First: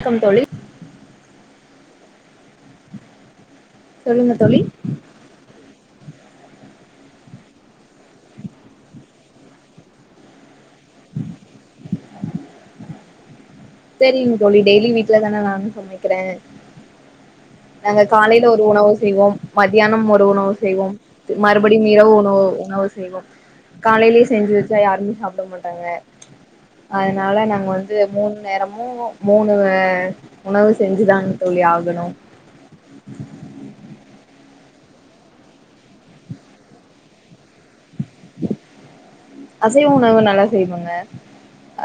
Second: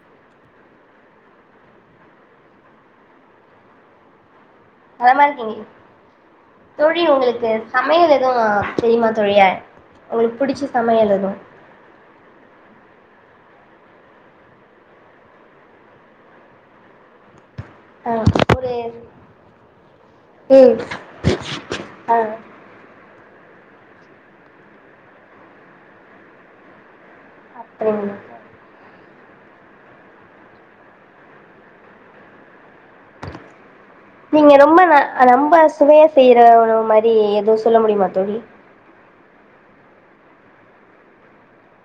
க்கம் தோழி சொல்லுங்க தோழி நலமா இருக்கீங்க தோழி உங்களுக்கு சமயல் எதுவு தெரியுமா தோழி ய உங்களுக்கு புடிச்ச சமயல் எது தெரியுந்தோழி டெய்லி வீ்ட்ல தான நானு சமைக்குற நாங்க காலையில ஒரு உணவு செய்வோம் மத்தியானம் ஒரு உணவு ம் செய்வோம் மறுபடி இரவு ஆ உணவு உணவு செய்வோ காலையிலே செஞ்சு வெச்சா யாருமே சாப்டமாட்டாங்க அதனால நாங்க வந்து அப்டிங்களா மூண் நேரமு மூணு உணவு செஞ்சுதா தோழி ஆகணு நீங்க ரொம்ப ந ரொம்ப சுவையா செய்ற உணவு மாரி எதோ சொல்ல முடியுமா தோழி அசைவ உணவு நல்லா செய்வங்க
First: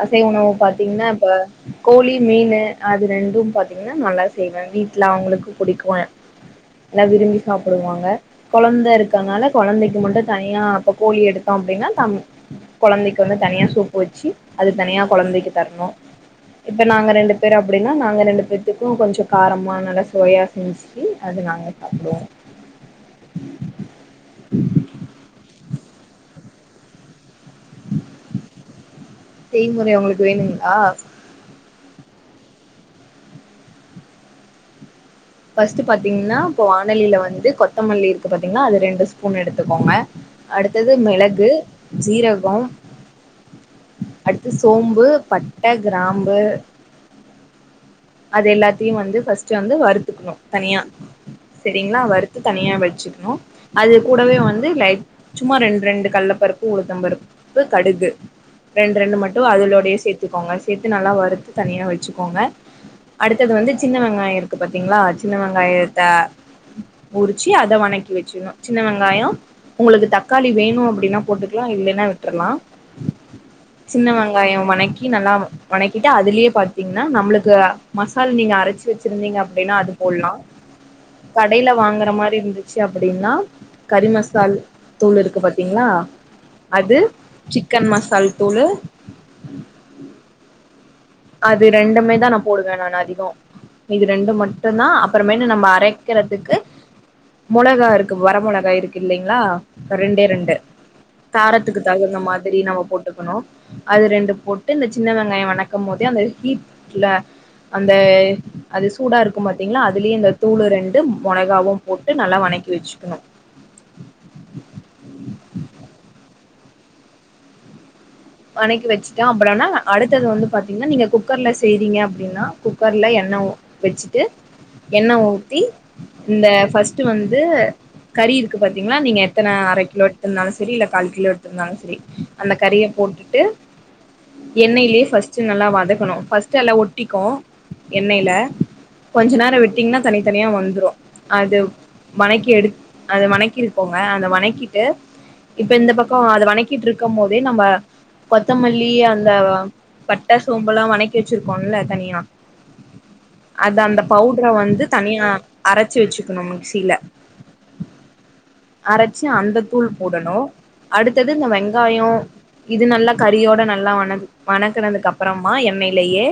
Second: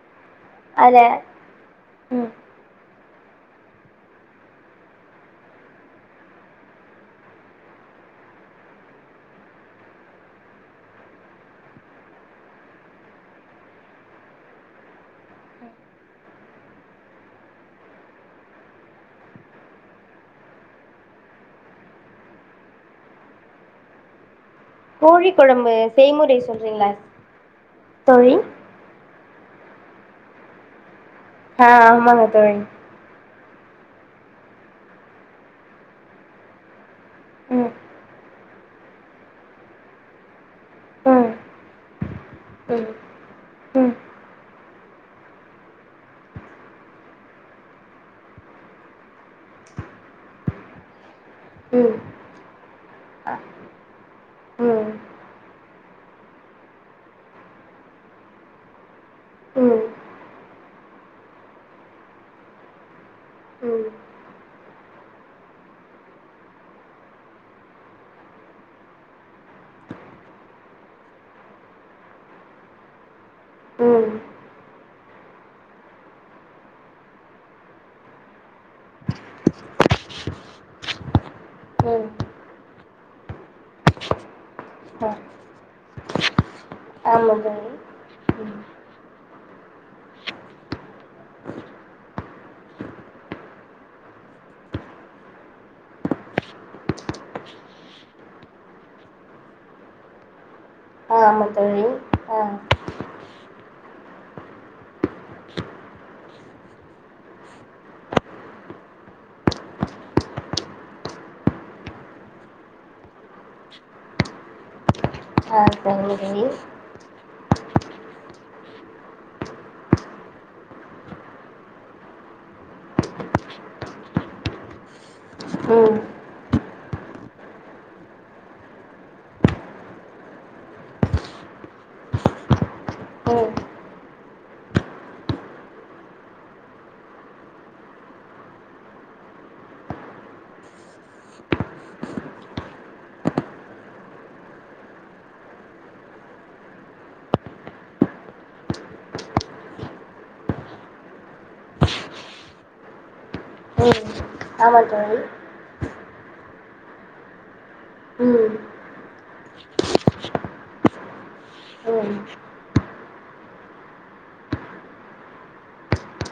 அசைவ உணவு அதுல பாத்தீங்ன்னா இப்ப கோழி ம் மீனு அது ரெண்டு பாத்தீங்கன்னா நல்லா செய்வே வீட்ல அவுங்களுக்கு புடிக்கு நல் விரும்பி சாப்புடுவாங்க கொழந்த இருக்கனால கொழந்தைக்கு மட்டு தனியா இப்ப கோழி எடுத்தோ அப்டின்னா தம் கொழந்தைக்கு வந்து தனியா சூப்பு வெச்சு அது தனியா கொழந்தைக்கு தர்ணு இப்போ நாங்க ரெண்டு பேரு அப்படின்னா நாங்க ரெண்டு பேத்தக்கு கொஞ்சோ காரம நல்லா சுவையா செஞ் சி அது நாங்க சாப்புடுவோ கோழிக்குழம்பு செய்முறை சொல்றீங்ளா தோழி செய்முறை உங்களுக்கு வேணுங்ளா ஆ ஆமாங்க தோழி ஃபஸ்ட் பாத்தீங்கன்னா இப்போ வானலியில வந்து ம் கொத்தமல்லி இருக்கு பாத்தீங்ன்னா அது ரெண்டு ஸ்பூன் எடுத்துக்கோங்க அடுத்தது ம் மிளகு ஜீரகோம் ம் ம் அடுத்து சோம்பு பட்ட கிராம்பு அது எல்லாத்தியு வந்து ஃபஸ்ட் வந்து வருத்துக்கிணு தனியா ம் செரிங்ளா வருத் து தனியா வெச்சுக்கிணு அது கூடவே வந்து ம் லைட் சும்மா ரெண் ரெண்டு கள்ளப்பருப்பு உளுத்தம் பருப்பு கடுகு ரெண் ரெண்டு மட்டு ம் அதலோடையே சேத்துக்கோங்க சேத்து நல்லா வறுத்து தனியா வெச்சுக்கோங்க அடுத்தது வந்து ம் சின்ன வெங்காய இருக்கு பாத்தீங்ளா சின்ன வெங்காயத்த உரிச்சு அத வணக்கி வெச்சிண்ணு சின்ன வெங்காயோ உங்களுக்கு தக்காளி வேணு அப்படின்னா போட்டுக்லா இல்லேனா விட்டுர்லா சின்ன வெங்காயம் வணக்கி நல்லா வணக்கிட்டு அதுலியே பாத்தீங்ன்னா நம்ளு க்கு மசால் நீங்க அரச்சு வெச்சிருந்தீங்க அப்டீனா அது போல்லா கடைல ம் வாங்கற மாரி இருந்துச்சு அப்பிடினா கறிமசால் ம் தூள் இருக்கு பாத் தீங்ளா அது ஆமா தோழி சிக்கன் மசால் ம் தூளு அது ரெண்டுமே தா நா போடுவே நான் அதிகோ இது ரெண்டு மட்டுந்தா அப்பறமான்டு நம்ம அரைக்கிறதுக்கு மொளகா இருக்கு வர மொளகா இருக்கில்லீங்ளா ரெண்டே ரெண்டு ஆ ஆமாம் காரத்துக்கு தோழி தகுந்த ஆ மாதிரி நம்ம போட்டுக்கணு அது ரெண்டு போட்டு இந்த சின்ன வெங்காயோ வணக் க்கம்மோதே அந்த ஹீட்ல அந்த அது சூடா இருக்கு பாத்தீங்ளா அதுலே இந்த தூளு ரெண்டு மொளகாவு போட்டு நல்லா வணக்கி வெச்சுக்கணு அப்றோ உங்ளுக் [unintelligible] வணக்கி வெச்சுட்டு அப்பறோனா அடுத்தது வந்து பாத்தீங்னா நீங்க குக்கர்ல செய்றீங்க அப்டின்னா குக்கர்ல எண்ண உ வெச்சிட்டு எண்ண ஊத்தி ம் இந்த ஃபஸ்ட்டு வந்து கறி இருக்கு பாத்தீங்ளா நீங்க எத்தன அர கிலோ எட்த்திர்ந்தாலு செரி இல்ல கால் கிலோ எட்த்திர்ந்தாலு செரி அந்த கறிய போட்டுட் டு ம் எண்ணைலே ஃபஸ்ட் நல்லா வதக்கணு ஃபஸ்ட் எல்லா ஒட்டிக்கு எண்ணைல கொஞ்ச நேரோ விட்டீங்னா தனித்தனியா வந்துரு அது வணக்கி எடுத் அத வணக்கி விட்க்கோங்க அத வணக்கிட்டு இப்ப இந்த பக்கோ அத வணக்கிட்ருக்கும்போதே நம்ம கொத்தமல்லி அந்த பட்ட சோம்பெல்லா வணக்கி வெச்சிருக்கோல்ல தனியா அது ம் அந்த பவுட்ர வந்து ஆமாம் தோழி தனியா அரச்சு வெச்சுக்கணு மிக்ஸில ம் அரச்சு அந்தத்தூள் போடணு அடுத்தது இந்த வெங்காயோ ம் இது நல்லா கறியோட நல்லா வணக் வணக்குனதுக்கப்றமா எண்ணைலயே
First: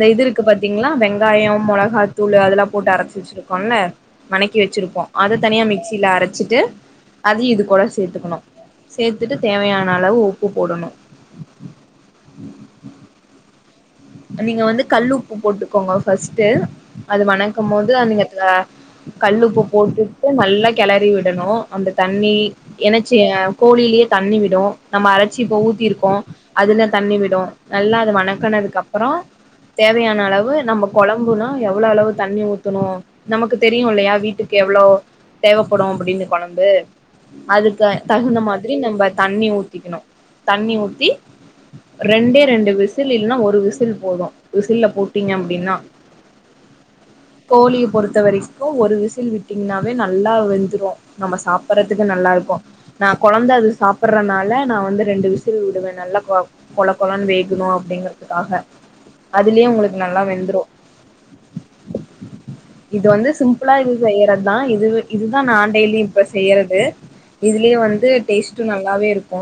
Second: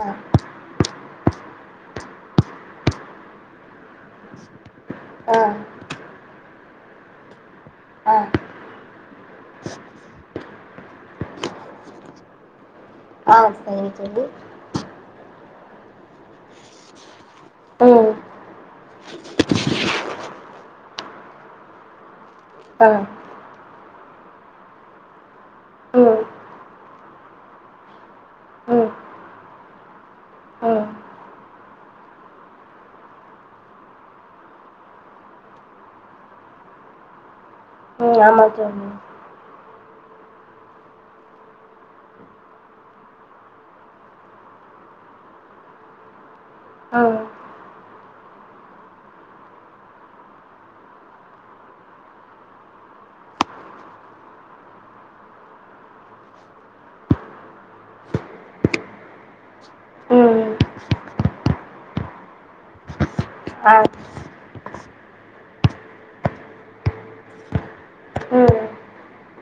ஆ இது இருக்கு பாத்தீங்களா வெங்காயோ, மொளகாத்தூளு அதெல்லா போட்டு அரச்சி வெச்சிருக்கோல்ல வணக்கி வெச்சிருப்போ அத ஆ தனியா மிக்ஸில அரச்சிட்டு அது இது கூட ஆ சேத்துக்கணு த்துட்டு தேவையான அளவு உப்பு போடணு ஓ செரிங்க செரிங்க நீங்க வந்து கல் உப்பு போட்டுக்கோங்க ஃபஸ்ட்டு அது வணக்கம்மோது அ ம் நீங்க அடுத்ததா கல்லுப்பு போட்டுட்டு நல்லா கெளறி விடணு அந்த தண்ணி ஆ எனச்சி எ கோழிலே தண்ணி விடு நம்ம அரச்சி இப்ப ம் ஊத்தீர்க்கோ ம் அதுல தண்ணி விடு நல்லா அத ம் வணக்குனதுக்கப்பறோ தேவையான அளவு ம் நம்ம கொழம்புனா எவ்ளோ அளவு தண்ணி ஊத்தணு நமக்கு தெரியு இல்லயா வீட்டுக்கு எவ்ளோ தேவப்படு அப்பிடின்னு கொழம்பு அதுக் கு தகுந்த ஆமாம் மாதிரி தோழி நம்ப தண்ணி ஊத்திக்கணு தண்ணி ஊத்தி ரெண்டே ரெண்டு விசில் இல்ன்னா ஒரு வி சில் போது விசில்ல போட்டீங்க அப்டின்னா ஓ கோழிய பொறுத்த வரைக்கு ஒரு விசில் விட்டீங்ன்னாவே நல்லா வெந்துரு நம்ம சாப்பட்றதுக்கு நல்லாருக்கு நா கொழந்த அது சாப்பட்றனால நா வந்து ரெண்டு விசில்வுடுவே நல்லா கொ கொழ கொழன் வேகுணு அப்டிங்கறத்துக்காக அதுலே உங்களுக் நல்லா ம் வெந்துரு இது வந்து ஆ சிம்ப்பிளா இது செய்யறத் தா இதுவே இதுதா நா டெய்லி இப்ப செய்யறது இதுலயு வந்து ம் டேஸ்ட்டு நல்லாவே இருக்கு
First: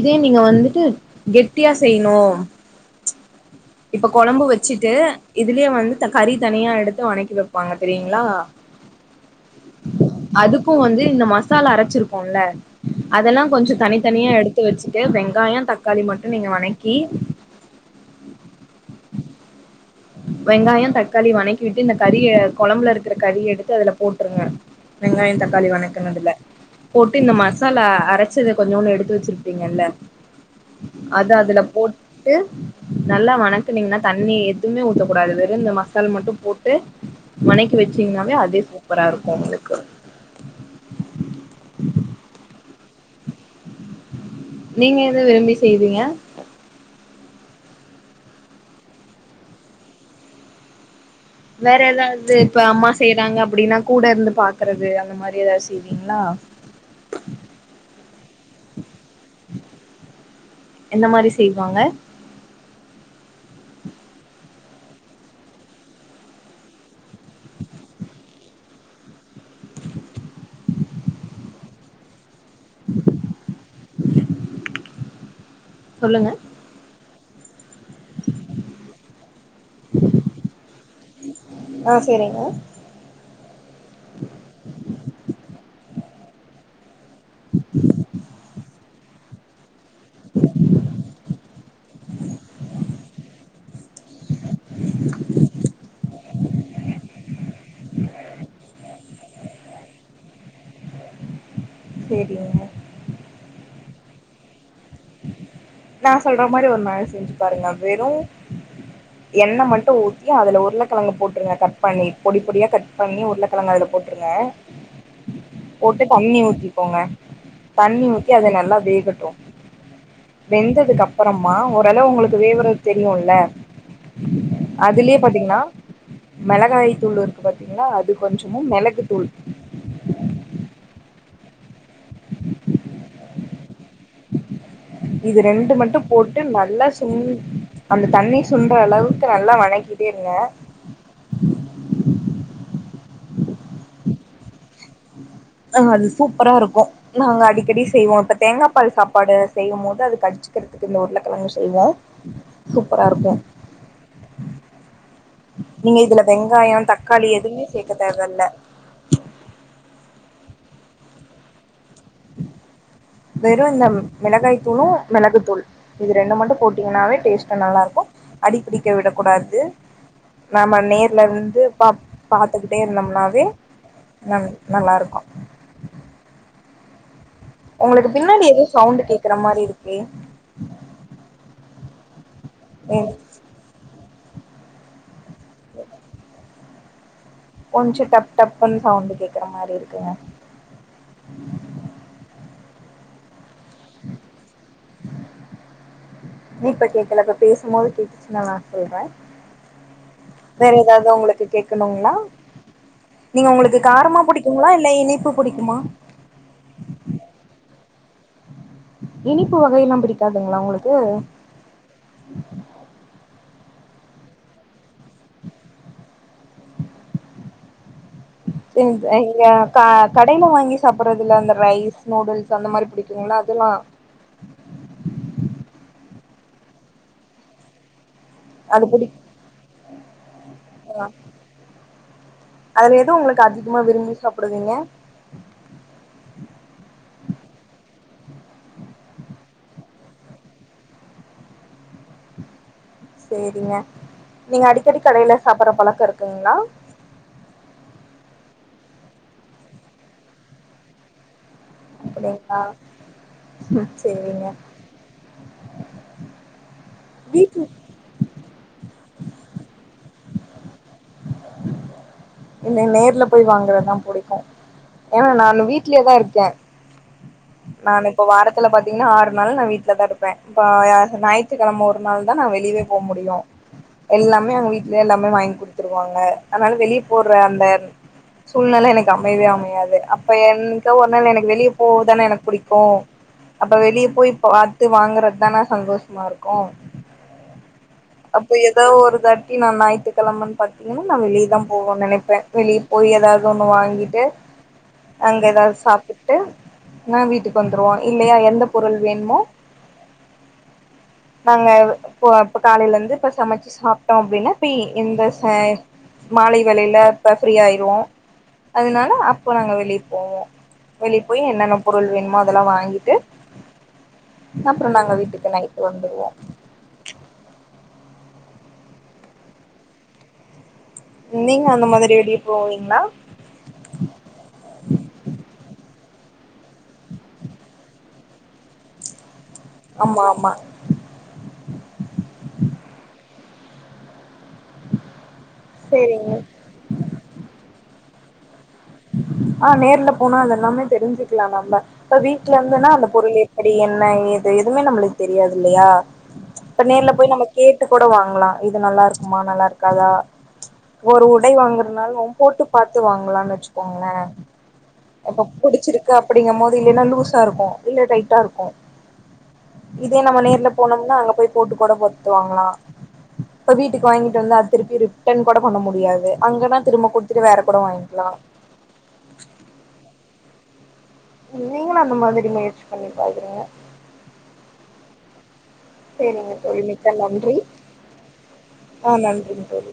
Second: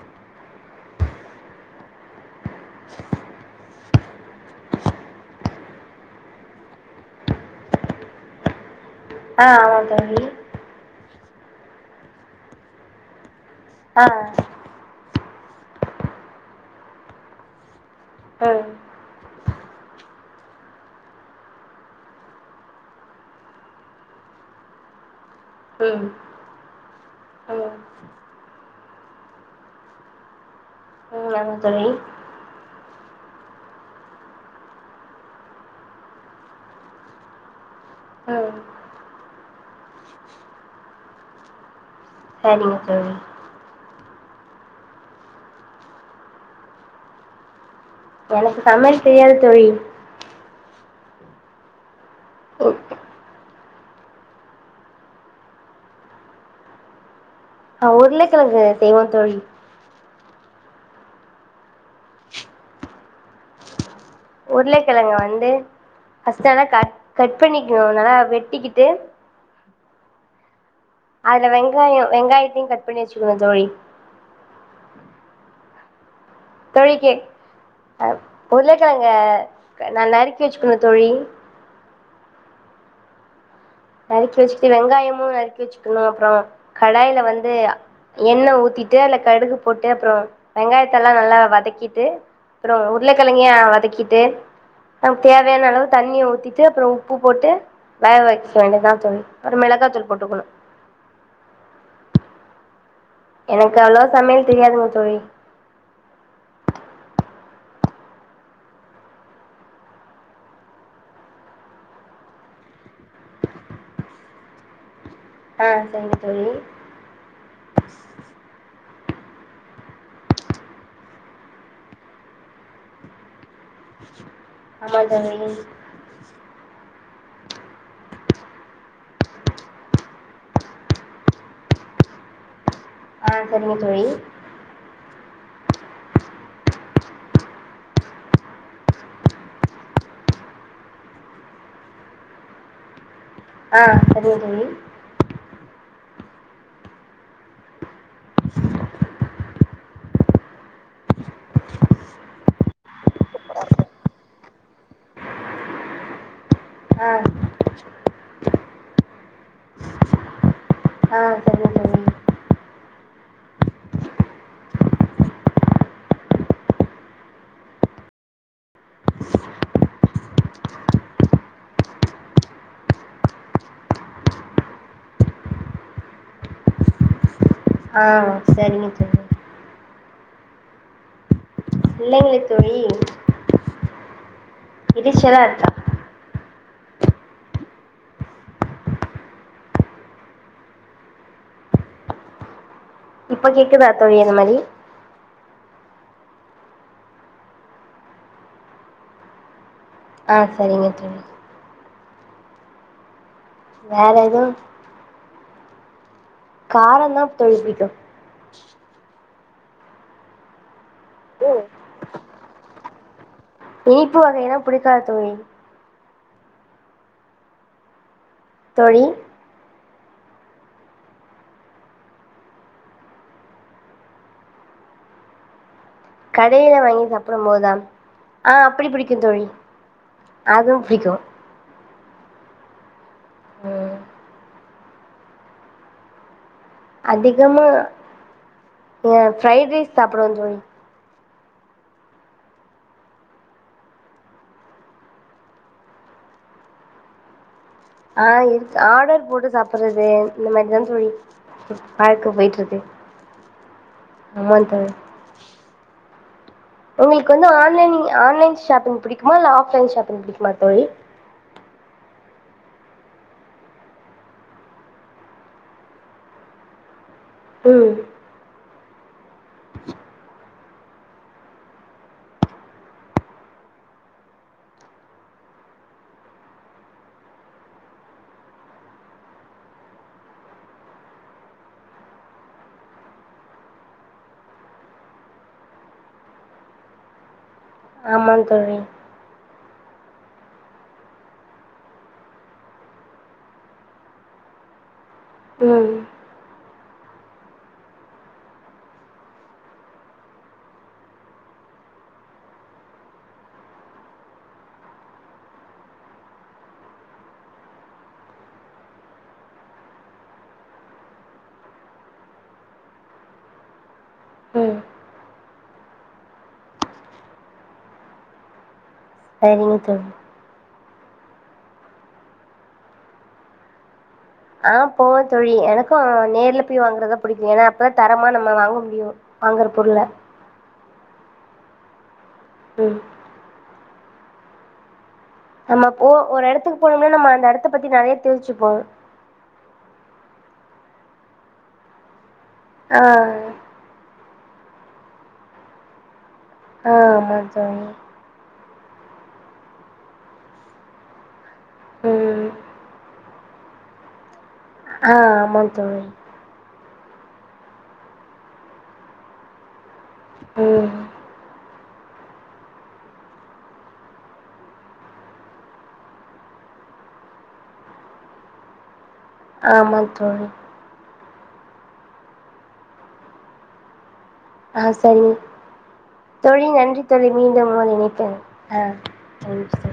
இதே நீங்க வந்துட்டு கெட்டியா செய்ணு இப்ப கொழம்பு வச்சிட்டு இதுலே வந்து த கறி தனியா எடுத்து வணக்கி வப்பாங்க தெரிங்ளா ஆ ஆமா தோழி அதுக்கு வந்து இந்த மசாலா அரச்சிருப்போம்ல அதெல்லா கொஞ்சொ ஆ தனித்தனியா எடு ம் த்து வச்சிட்டு வெங்காயோ தக்காளி மட்டு நீங்க வணக்கி ம் வெங்காயோ தக்காளி வணக்கி விட்டு இந்த கறிய கொழம்புலருக்ற கறிய எடுத்து அதுல போட்ருங்க வெங்காயொ தக்காளி ம் வணக்குனதுல போட்டு இந்த ம் மசாலா அரச்சத கொஞ்சோன்னு எடுத்து வச்சிருப்பீங்கள்ல அது அதுல ஆமாம் தோழி போட்டு நல்லா வணக்குனீங்னா தண்ணி எதுமே ஊத்தக்கூடாது வெறு இந்த மசால் மட்டு போட்டு வணக்கி வச்சீங்கன்னாவே ம் அதே சூப்பராருக்கு உங்ளுக்கு செரிங்க தோழி நீங்க எத விரும்பி செய்வீங்க எனக்கு சமையல் தெரியாது தோழி வேற எதாவ்து இப்ப உ- அம்மா செய்றாங்க அப்டின்னா கூடருந்து பாக்கறது அந்த மாரி எதா செய்வீங்ளா ஆ உர்ளக்கழங்கு செய்வோ தோழி எந்த மாரி செய்வாங்க உர்ளக்கெழங்க வந்து ஃபர்ஸ்ட்டு அத கட் கட் பண்ணிக்க நல்லா வெட்டிக்கிட்டு அத்ல வெங்காயோ வெங்காயத்தையு கட் பண்ணி வச்சுக்கனு தோழி சொல்லுங்க தோழி கே அ உர்ளக்கெழங்க நறுக்கி வச்சுக்கனு தோழி ஆ சேரிங்க நறுக்கி வச்சிட்டு வெங்காயமு நறுக்கி வச்சுக்கனு அப்றோ கடாய்ல வந்து எண்ண ஊத்தி ட்டு அல்ல கடுகு போட்டு அப்றோ வெங்காயத்தெல்லா நல்லா வதக்கிட்டு அப்றோ உர்ளக்கெழங்கயு ஆ வதக்கிட்டு நம் தேவயான அளவு தண்ணிய ஊத்திட்டு அப்றோ உப்பு போட்டு வேகவெ [unintelligible] தோழி அது மெளகாத்தூள் போட்டுக்கனு சேரிங்க எனக்கு அவ்ளோவா சமையல் தெரியாதுங்க தோழி நா சொல்ற மாரி ஒரு நாள் செஞ்சு பாருங்க வெறு எண்ண மட்டு ஊத்தி அதுல உர்ளகெழங்க போட்ருங்க கட் பண்ணி பொடி பொடியா கட் பண்ணி உர்ளகெழங்க அதுல போட்ருங்க ஆ போட்டு சரிங்க தண்ணி தோழி ஊத்திக்கோங்க தண்ணி ஊத்தி அது நல்லா வேகட்டு வெந்ததுக்கப்பறமா ஓரளவு உங்களுக்கு வேவ்றது தெரியுல ஆமா அதுலே தோழி பாத்தீங்னா மெளகாய் தூள் இருக்கு பாத்தீங்ளா அது கொஞ்சமும் மெளகு தூள் ஆ செரிங்க தோழி இது ரெண்டு மட்டு போட்டு நல்லா சு அந்த தண்ணி சுன்றளவுக்கு நல்லா வணக்கிட்டேருங்க உஹ உம் ஆ செரிங்க தோழி ஆ அது சூப்பராருக்கு நாங்க அடிக்கடி செய்வோ இப்ப தேங்கா பால் சாப்பாடு செய்யமோது அது கடிச்சுக்கிறதுக்கு இந்த உருளக்கிழங்கு செய்வோம் சூப்பரா இருக்கும் நீங்க இதுல வெங்காயம் ஆ தக்காளி எதுவுமே சேக்க தேவல்ல ஆ செரி [inaudible] வெறும் இந்த மிளகாய் தூளும் மெளகு தூள் இது ரண்டு மட்டும் போட்டீங்கன்னாவே டேஸ்ட்டா நல்லா இருக்கும் அடிபிடிக்க விடக் கூடாது நாம நேர்ல இருந்து பா பாத்துக்கிட்டே இருந்தோம்னாவே நம் நல்லாயிருக்கும் ஆ உங்களுக்கு பின்னாடி எதோ சரிங்க சவுண்டு தோழி கேக்கற மாரி இருக்கு இல்ல எங்களுக்கு ஏ இரச்சலா இருக்கா [inaudible] கொஞ்சம் டப் டப்ன்னு சவுண்டு கேக்கற மாரி இருக்குங்க இப்ப கேக்குதா தோழி அந்த மாரி நீ இப்ப கேக்கல இப்ப பேசமோது கேட்டுச்சினா வேனா சொல்றே ஆ வேற சரிங்க எதாவது தோழி உங்களுக்கு கேக்கணுங்களா நீங்க உங்களுக்கு வேற காரமா எதுவு புடிக்குங்களா இல் ல இனிப்பு புடிக்குமா காரந்தா தோழிப் பிடிக்கும் இனிப்பு வகையெல்லாம் பிடிக்காதுங்களா உங்களுக்கு ம் இனிப்பு வகையிலா புடிக்காது தோழி தோழி ன்த் ஐங்கா க கடையில வாங்கி சாப்பறதுல்ல அந்த ரைஸ் நூடல்ஸ் அந்த மாரி பிடிக்குங்களா அதெல்லாம் கடையில வாங்கி சாப்படுமோதா ஆ அது அப்டி பிடி புடிக்கும் தோழி அதும் பிடிக்கும் அதுல எது உங்களுக்கு அதிகமா ம் விரும்பி சாப்டுவிங்க அதிகமா ஏ ப்ரைட் ரைஸ் சாப்புடுவன் தோழி செரிங்க நீங்க அடிக்கடி கடையில சாப்பற பழக்கம் இருக்குங்களா ஆ இருக்கு ஆடர் போட்டு சாப்பறது இந்த மாரிதான் தோழி பாக்க அப்டிங்களா போயிட்டுருக்கு சேரிங்க அமௌன்ட்டு ஒங்களுக்கு வந்து வீட்ல ஆன்லைனிங் ஆன்லைன் ஷாப்பிங் புடிக்குமா இல்ல ஆஃப்லைன் ஷாப்பி்ங் புடிக்குமா தோழி [inaudible] இல்ல நேர்ல போய் வாங்கறதா புடிக்கும் ஏனா நானு வீட்லே தா இருக்கேன் ம் நாளை இப்ப வாரத்துல பாத்தீங்கன்னா ஆறு நாள் நான் வீட்ல தா இருப்பன் பா யா ஞாயித்துக்கெழம ஒரு நாள் தா நா வெளியவே போ முடியும் எல்லாமே அங்க வீட்லே எல்லாமே வாங்கி குடுத்துருவாங்க அதனால வெளியே போற அந்த சூழ்நெல எனக்கு அமையவே அமையாது அப்ப என்னக்கே ஒரு நாள் எனக்கு வெளிய போற தான எனக்கு புடிக்கும் அப்ப வெளிய போயி பாத்து வாங்கறதான சந்தோஷமா இருக்கும் [inaudible] அப்ப தோழி எதோ ஒரு தாட் டி நா ஞாயித்துக்கெழமன் பாத்தீங்கன்னா நா வெளிய தா போவன் நெனைப்பன் வெளிய போயி எதாவது ஒன்னு வாங்கிட்டு அங்க எதாவது ம் சாப்ட்டுட்டு நா வீட்டுக்கு வந்துருவோம் இல்லையா எந்த பொருள் வேணுமோ [inaudible] நாங்க இப்போ இப்ப காலையிலந்து இப்ப சமச்சு சாப்ட்டோ அப்டின்னா இப்பி இந்த ச மாலை வேலைல இப்ப ஃப்ரீயாயிர்வோ அதனால அப்ப நாங்க வெளிய போவோ வெளிய போயி என்னன்ன பொருள் வேணுமோ அதெல்லா வாங்கிட்டு ம் அப்றோ நாங்க வீட்டுக்கு நைட் வந்துருவோ சரிங்க தோழி நீங்க அந்த மாதிரி வெளிய போவீங்ளா ஆ போவோ தோழி எனக்கு நேர்ல போய் வாங்குறதா புடிக்கு ஏன்னா அப்பதா தரமா நம்ம வாங்க முடியு வாங்குற பொருள ஆம்மா ஆம்மா ம் நம்ம இப்போ சேரிங்க ஒரு எடத்துக்கு போனோனா நம்ம அந்த எடத்த பத்தி நெறைய தெரிஞ்சுப்போ ஆ நேர்ல போனா அது எல்லாமே தெரிஞ்சுக்கலா நம்ம இப்ப வீட்ல இருந்தோனா ஆ அந்த பொருள் எப் ப்டி என்ன ஏது எதுமே நம்ளுக் தெரியாது இல்லயா இப்ப ஆ நேர்ல போயி ஆமா நம்ம கேட்டு தோழி கூட வாங்லா இது நல்லாருக்குமா நல்லாருக்காதா ஒரு உடை வாங்கறதுனாலு நம் ம் போட்டு பாத்து வாங்லான் வச்சுக்கோங்ளே ஆ இப்ப ஆமாம் தோழி புடிச்சிருக்க அப்படிங்கபோது இல்லன்னா லூசாருக்கு இல்ல டைட்டாருக்கு இதே நம்ம நேர்ல ம் போனோம்னா அங்க போய் போட்டு கூட போத்து வாங்லா இப்ப வீட்டுக்கு வாங்கிட்டு வந்து அது திருப்பி ரிட்டன் கூட பண்ண முடியாது அங்கன்னா திரும்ப குடுத்துட்டு வேற கூட வாய்ங்க்லா ஆமா தோழி நீங்களு அந்த மாதிரி முயற்சி பண்ணி பாக்றீங்க ஆ சரி சேரிங்க தோழி நன்றி மிக்க தோழி நன்றி மீண்டு இன்னொரு ஆ இணைப்பு நன்றிங்க தோழி